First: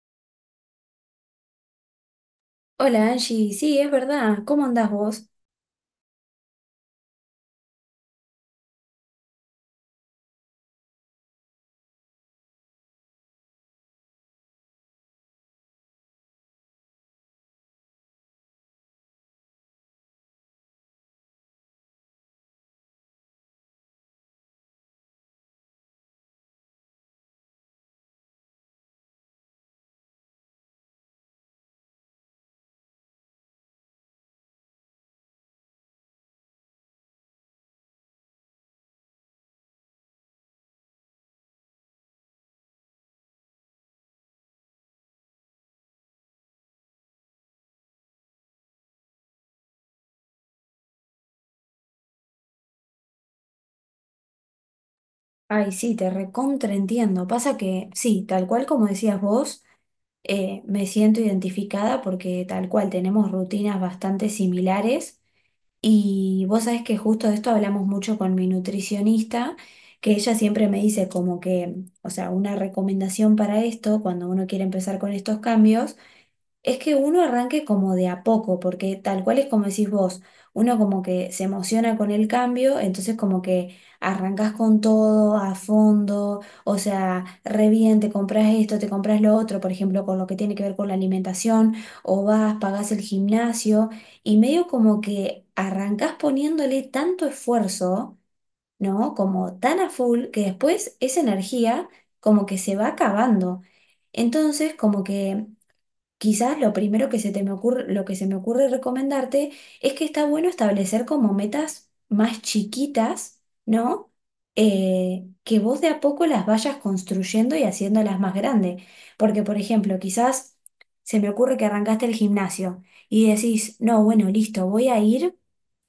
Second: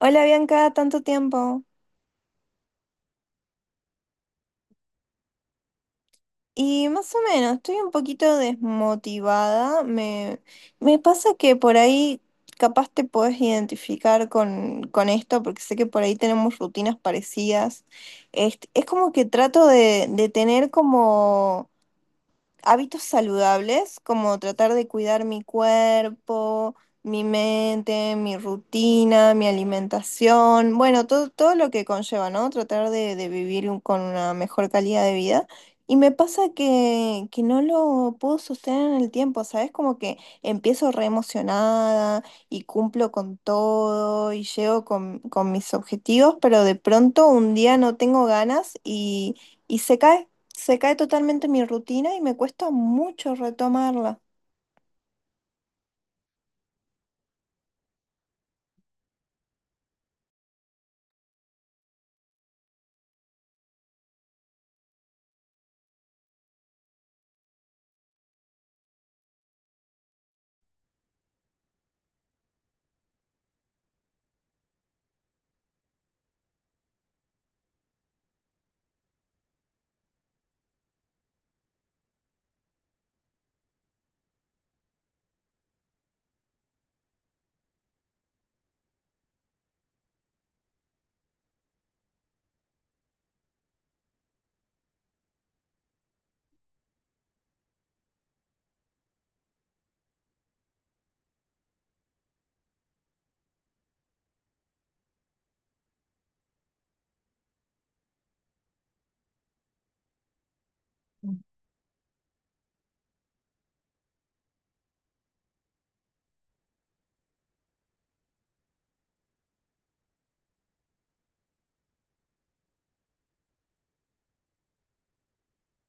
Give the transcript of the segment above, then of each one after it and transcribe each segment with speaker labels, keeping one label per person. Speaker 1: Hola Bianca, tanto tiempo.
Speaker 2: Hola Angie, sí, es verdad, ¿cómo andás vos?
Speaker 1: Y más o menos, estoy un poquito desmotivada. Me pasa que por ahí capaz te podés identificar con esto, porque sé que por ahí tenemos rutinas parecidas. Es como que trato de tener como hábitos saludables, como tratar de cuidar mi cuerpo, mi mente, mi rutina, mi alimentación, bueno, todo lo que conlleva, ¿no? Tratar de vivir con una mejor calidad de vida. Y me pasa que no lo puedo sostener en el tiempo, ¿sabes? Como que empiezo re emocionada y cumplo con todo y llego con mis objetivos, pero de pronto un día no tengo ganas y se cae. Se cae totalmente mi rutina y me cuesta mucho retomarla.
Speaker 2: Ay, sí, te recontra entiendo. Pasa que, sí, tal cual como decías vos, me siento identificada porque tal cual tenemos rutinas bastante similares y vos sabés que justo de esto hablamos mucho con mi nutricionista, que ella siempre me dice como que, o sea, una recomendación para esto, cuando uno quiere empezar con estos cambios. Es que uno arranque como de a poco, porque tal cual es como decís vos, uno como que se emociona con el cambio, entonces como que arrancas con todo a fondo, o sea, re bien, te compras esto, te compras lo otro, por ejemplo, con lo que tiene que ver con la alimentación, o vas, pagás el gimnasio, y medio como que arrancas poniéndole tanto esfuerzo, ¿no? Como tan a full, que después esa energía como que se va acabando. Entonces, como que quizás lo primero que se me ocurre recomendarte es que está bueno establecer como metas más chiquitas, ¿no? Que vos de a poco las vayas construyendo y haciéndolas más grandes. Porque, por ejemplo, quizás se me ocurre que arrancaste el gimnasio y decís, no, bueno, listo, voy a ir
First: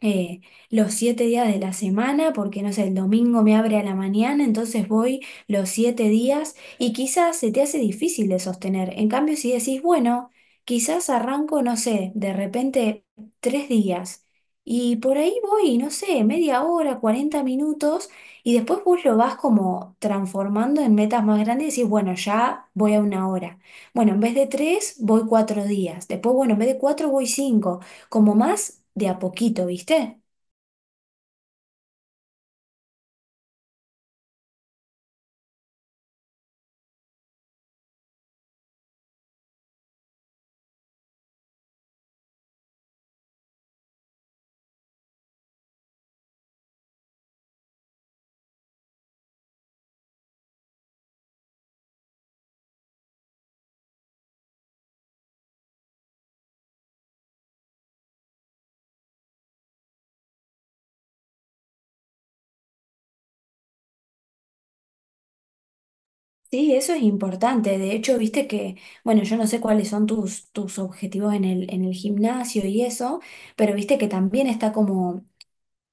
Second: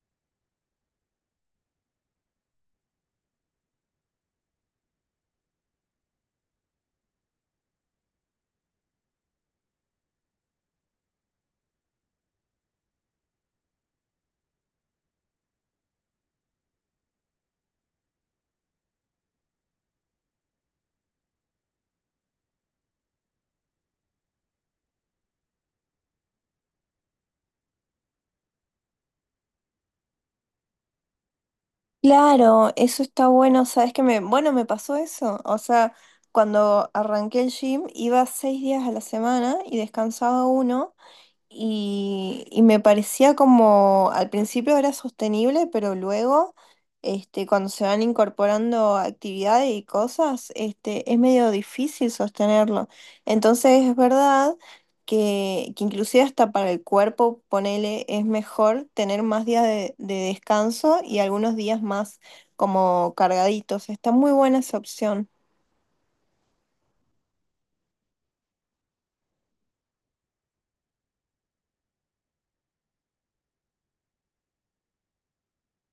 Speaker 2: eh, los siete días de la semana, porque no sé, el domingo me abre a la mañana, entonces voy los 7 días y quizás se te hace difícil de sostener. En cambio, si decís, bueno, quizás arranco, no sé, de repente 3 días y por ahí voy, no sé, media hora, 40 minutos, y después vos lo vas como transformando en metas más grandes y decís, bueno, ya voy a una hora. Bueno, en vez de tres, voy 4 días. Después, bueno, en vez de cuatro, voy cinco, como más de a poquito, ¿viste?
Speaker 1: Claro, eso está bueno. ¿Sabes que me, bueno, me pasó eso? O sea, cuando arranqué el gym iba 6 días a la semana y descansaba uno. Y me parecía como al principio era sostenible, pero luego, cuando se van incorporando actividades y cosas, es medio difícil sostenerlo. Entonces es verdad que inclusive hasta para el cuerpo, ponele, es mejor tener más días de descanso y algunos días más como cargaditos. Está muy buena esa opción.
Speaker 2: Sí, eso es importante. De hecho, viste que, bueno, yo no sé cuáles son tus objetivos en el gimnasio y eso, pero viste que también está como,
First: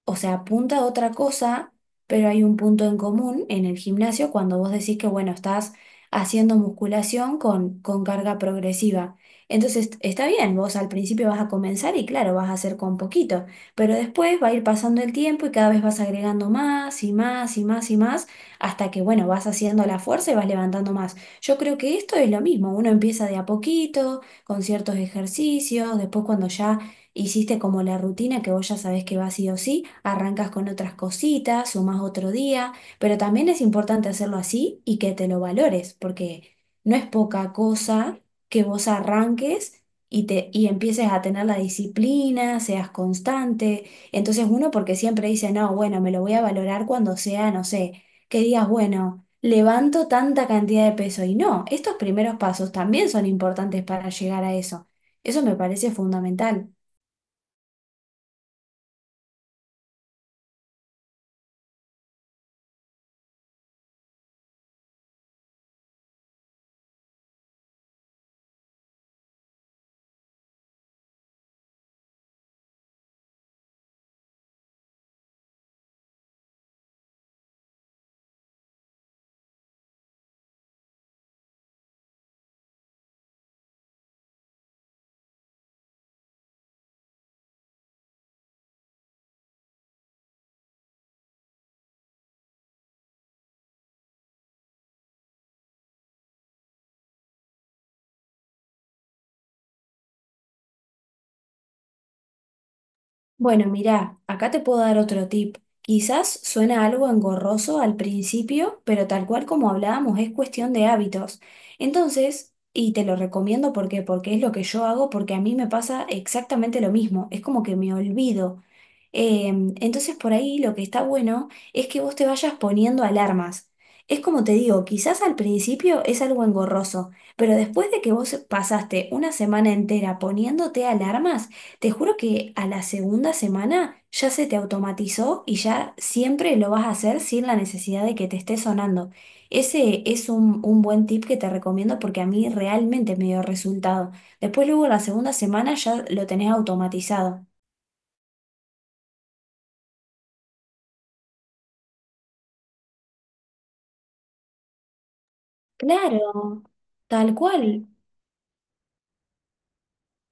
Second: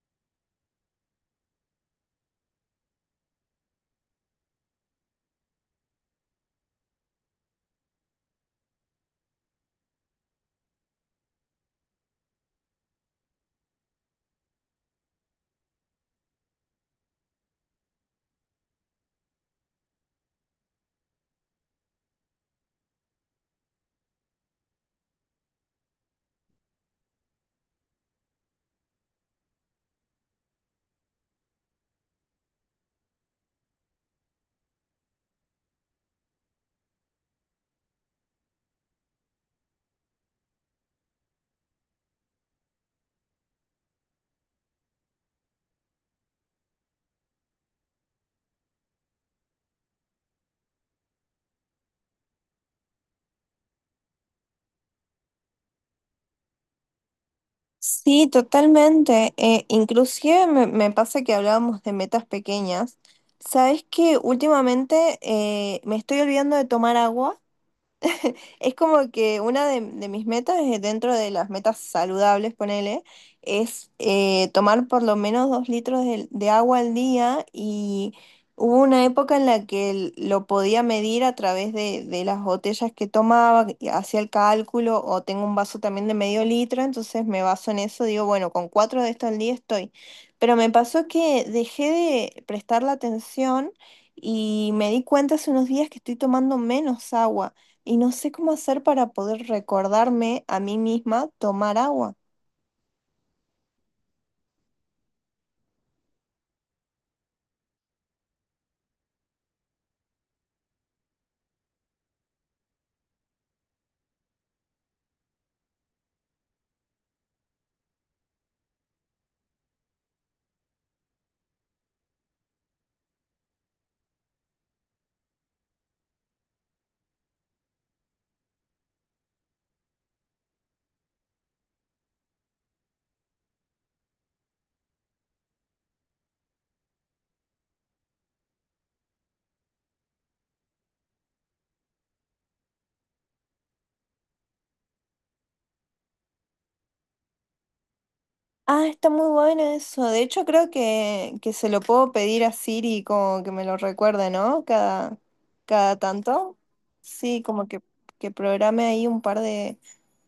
Speaker 2: o sea, apunta a otra cosa, pero hay un punto en común en el gimnasio cuando vos decís que, bueno, estás haciendo musculación con carga progresiva. Entonces, está bien, vos al principio vas a comenzar y claro, vas a hacer con poquito, pero después va a ir pasando el tiempo y cada vez vas agregando más y más y más y más hasta que, bueno, vas haciendo la fuerza y vas levantando más. Yo creo que esto es lo mismo, uno empieza de a poquito, con ciertos ejercicios, después cuando ya hiciste como la rutina que vos ya sabés que va sí o sí, arrancas con otras cositas, sumás otro día, pero también es importante hacerlo así y que te lo valores, porque no es poca cosa que vos arranques y empieces a tener la disciplina, seas constante. Entonces uno porque siempre dice, no, bueno, me lo voy a valorar cuando sea, no sé, que digas, bueno, levanto tanta cantidad de peso. Y no, estos primeros pasos también son importantes para llegar a eso. Eso me parece fundamental.
Speaker 1: Sí, totalmente. Inclusive me pasa que hablábamos de metas pequeñas. Sabes que últimamente me estoy olvidando de tomar agua. Es como que una de mis metas, dentro de las metas saludables, ponele, es tomar por lo menos 2 litros de agua al día. Y hubo una época en la que lo podía medir a través de las botellas que tomaba, y hacía el cálculo, o tengo un vaso también de medio litro, entonces me baso en eso, digo, bueno, con cuatro de esto al día estoy. Pero me pasó que dejé de prestar la atención y me di cuenta hace unos días que estoy tomando menos agua. Y no sé cómo hacer para poder recordarme a mí misma tomar agua.
Speaker 2: Bueno, mirá, acá te puedo dar otro tip. Quizás suena algo engorroso al principio, pero tal cual como hablábamos, es cuestión de hábitos. Entonces, y te lo recomiendo porque es lo que yo hago, porque a mí me pasa exactamente lo mismo. Es como que me olvido. Entonces, por ahí lo que está bueno es que vos te vayas poniendo alarmas. Es como te digo, quizás al principio es algo engorroso, pero después de que vos pasaste una semana entera poniéndote alarmas, te juro que a la segunda semana ya se te automatizó y ya siempre lo vas a hacer sin la necesidad de que te esté sonando. Ese es un buen tip que te recomiendo porque a mí realmente me dio resultado. Después luego la segunda semana ya lo tenés automatizado.
Speaker 1: Ah, está muy bueno eso. De hecho, creo que se lo puedo pedir a Siri como que me lo recuerde, ¿no? Cada, cada tanto.
Speaker 2: Claro, tal
Speaker 1: Sí, como que,
Speaker 2: cual.
Speaker 1: que programe ahí un par de,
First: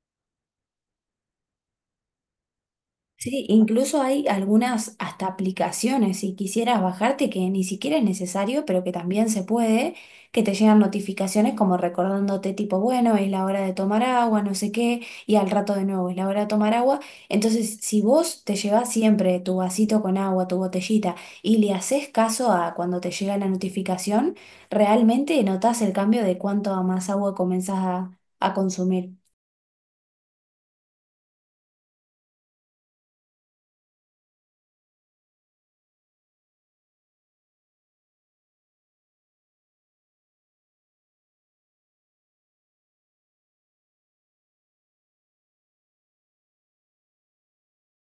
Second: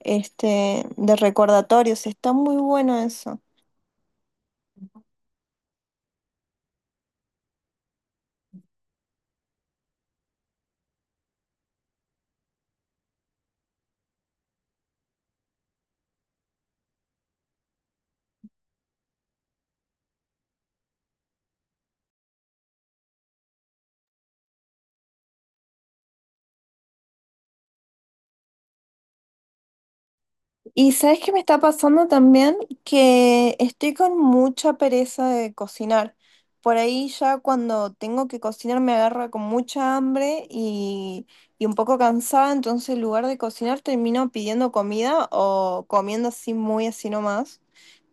Speaker 1: este, de recordatorios. Está muy bueno eso.
Speaker 2: Sí, incluso hay algunas hasta aplicaciones, si quisieras bajarte, que ni siquiera es necesario, pero que también se puede, que te llegan notificaciones como recordándote tipo, bueno, es la hora de tomar agua, no sé qué, y al rato de nuevo es la hora de tomar agua. Entonces, si vos te llevas siempre tu vasito con agua, tu botellita, y le haces caso a cuando te llega la notificación, realmente notás el cambio de cuánto más agua comenzás a consumir.
Speaker 1: Y sabes qué me está pasando también, que estoy con mucha pereza de cocinar. Por ahí ya cuando tengo que cocinar me agarra con mucha hambre y un poco cansada, entonces en lugar de cocinar termino pidiendo comida o comiendo así muy así nomás.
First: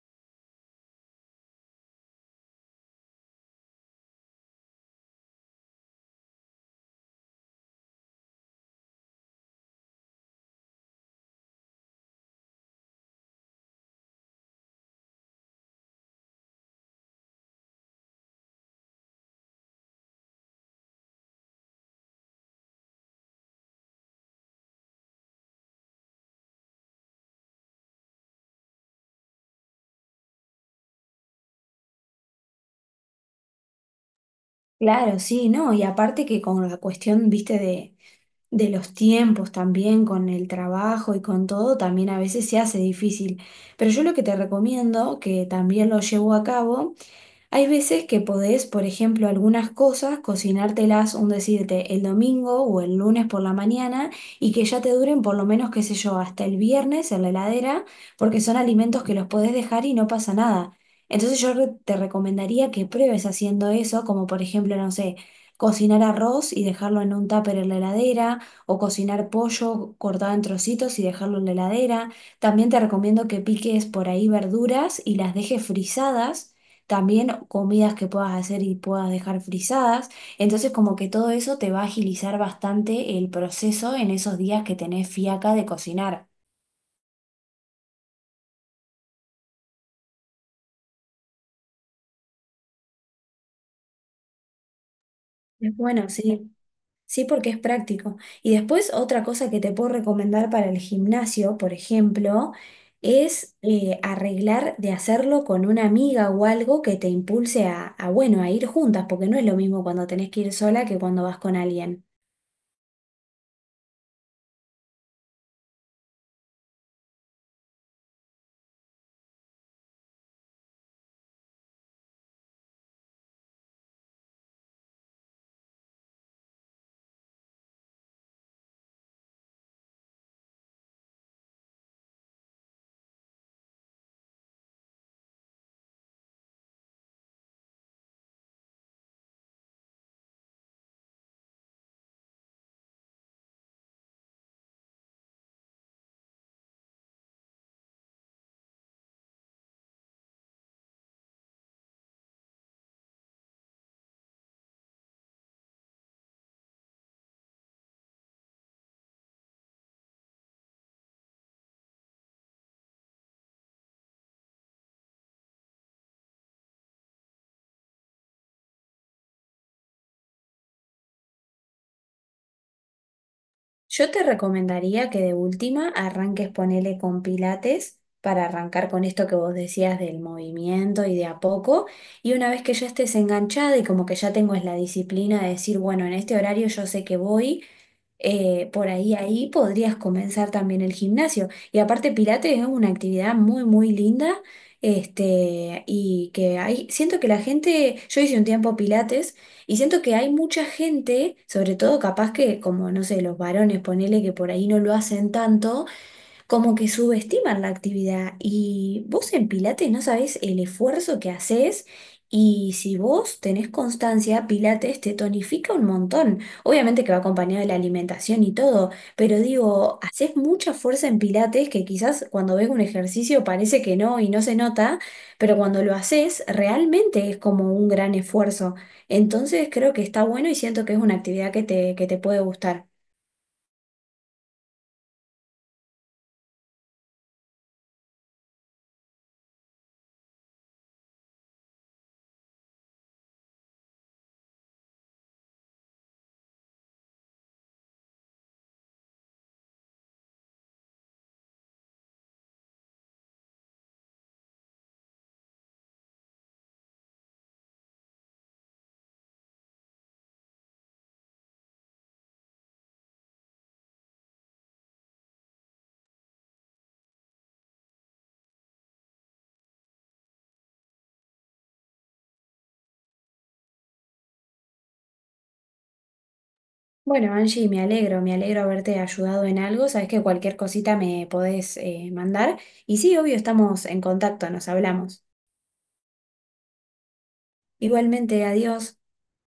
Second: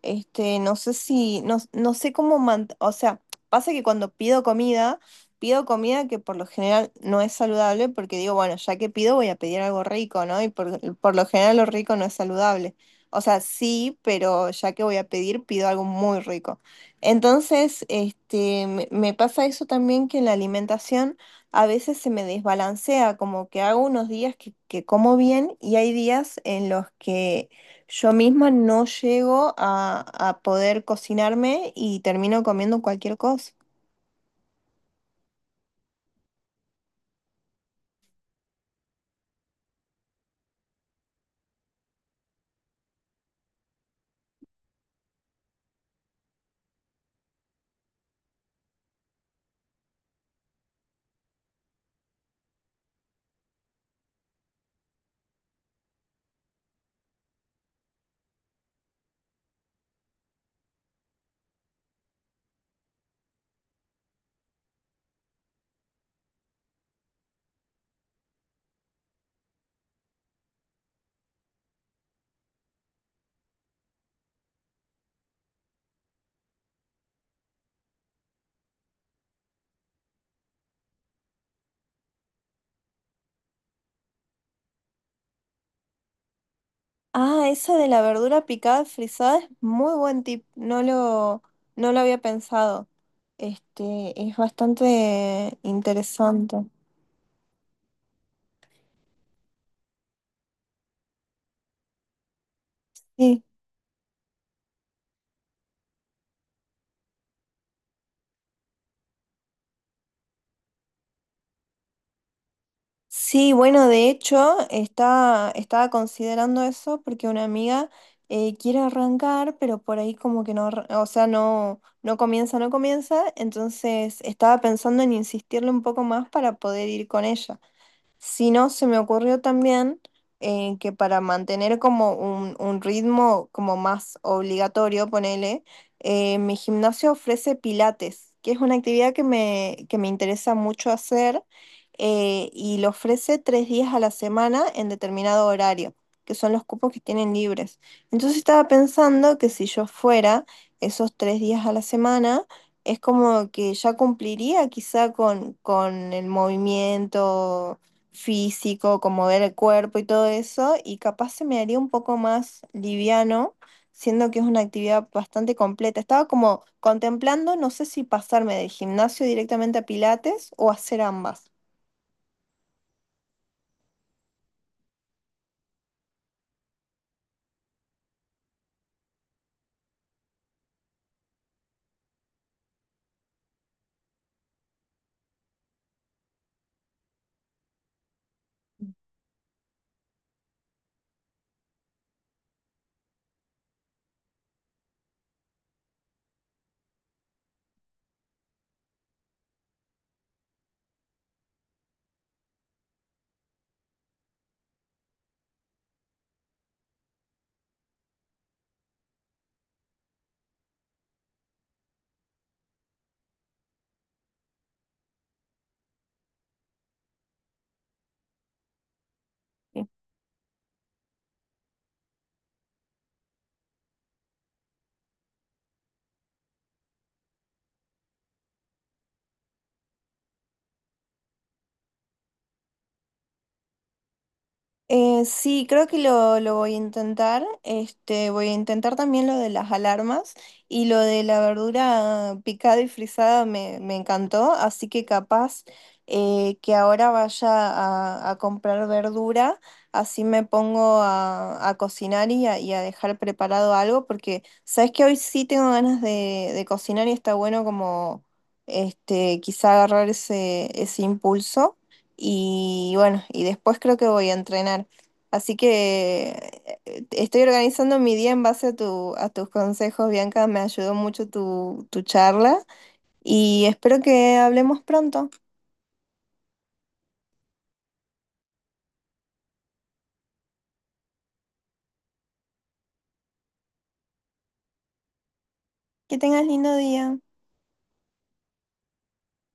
Speaker 1: No sé si, no sé cómo, o sea, pasa que cuando pido comida, pido comida que por lo general no es saludable, porque digo, bueno, ya que pido voy a pedir algo rico, ¿no? Y por lo general lo rico no es saludable. O sea, sí, pero ya que voy a pedir, pido algo muy rico. Entonces, me pasa eso también, que en la alimentación a veces se me desbalancea, como que hago unos días que como bien y hay días en los que yo misma no llego a poder cocinarme y termino comiendo cualquier cosa.
Speaker 2: Claro, sí, no, y aparte que con la cuestión, viste, de los tiempos también, con el trabajo y con todo, también a veces se hace difícil. Pero yo lo que te recomiendo, que también lo llevo a cabo, hay veces que podés, por ejemplo, algunas cosas, cocinártelas, un decirte, el domingo o el lunes por la mañana, y que ya te duren por lo menos, qué sé yo, hasta el viernes en la heladera, porque son alimentos que los podés dejar y no pasa nada. Entonces yo te recomendaría que pruebes haciendo eso, como por ejemplo, no sé, cocinar arroz y dejarlo en un tupper en la heladera, o cocinar pollo cortado en trocitos y dejarlo en la heladera. También te recomiendo que piques por ahí verduras y las dejes frisadas, también comidas que puedas hacer y puedas dejar frisadas. Entonces como que todo eso te va a agilizar bastante el proceso en esos días que tenés fiaca de cocinar.
Speaker 1: Ah, esa de la verdura picada frisada es muy buen tip. No lo había pensado. Es bastante
Speaker 2: Es bueno, sí.
Speaker 1: interesante.
Speaker 2: Sí, porque es práctico. Y después otra cosa que te puedo recomendar para el gimnasio, por ejemplo,
Speaker 1: Sí.
Speaker 2: es arreglar de hacerlo con una amiga o algo que te impulse bueno, a ir juntas, porque no es lo mismo cuando tenés que ir sola que cuando vas con alguien.
Speaker 1: Sí, bueno, de hecho, estaba considerando eso porque una amiga quiere arrancar, pero por ahí como que no, o sea, no, no comienza, no comienza. Entonces estaba pensando en insistirle un poco más para poder ir con ella. Si no, se me ocurrió también que para mantener como un ritmo como más obligatorio, ponele, mi gimnasio ofrece pilates, que es una actividad que me interesa mucho hacer, y lo ofrece 3 días a la semana en determinado horario, que son los cupos que tienen libres. Entonces estaba pensando que si yo fuera esos 3 días a la semana, es como que ya cumpliría quizá con el movimiento físico, como ver el cuerpo y todo eso, y capaz se me haría un poco más liviano, siendo que es una actividad bastante completa. Estaba como contemplando, no sé si pasarme del gimnasio directamente a Pilates o hacer ambas.
Speaker 2: Yo te recomendaría que de última arranques ponele con pilates para arrancar con esto que vos decías del movimiento y de a poco. Y una vez que ya estés enganchada y como que ya tengo es la disciplina de decir, bueno, en este horario yo sé que voy, ahí podrías comenzar también el gimnasio. Y aparte, Pilates es una actividad muy, muy linda. Este, y que hay, siento que la gente, yo hice un tiempo Pilates y siento que hay mucha gente, sobre todo capaz que, como no sé, los varones, ponele que por ahí no lo hacen tanto, como que subestiman la actividad y vos en Pilates no sabés el esfuerzo que haces, y si vos tenés constancia, Pilates te tonifica un montón. Obviamente que va acompañado de la alimentación y todo, pero digo, haces mucha fuerza en Pilates que quizás cuando ves un ejercicio parece que no y no se nota, pero cuando lo haces realmente es como un gran esfuerzo. Entonces creo que está bueno y siento que es una actividad que te puede gustar.
Speaker 1: Sí, creo que lo voy a intentar. Voy a intentar también lo de las alarmas, y lo de la verdura picada y frisada me encantó, así que capaz que ahora vaya a comprar verdura, así me pongo a cocinar y a dejar preparado algo, porque sabes que hoy sí tengo ganas de cocinar y está bueno como quizá agarrar ese impulso. Y bueno, y después creo que voy a entrenar. Así que estoy organizando mi día en base a tus consejos, Bianca. Me ayudó mucho tu charla y espero que hablemos pronto.
Speaker 2: Bueno, Angie, me alegro haberte ayudado en algo. Sabes que cualquier cosita me podés mandar. Y sí, obvio, estamos en contacto, nos hablamos.
Speaker 1: Que tengas lindo día.
Speaker 2: Igualmente, adiós.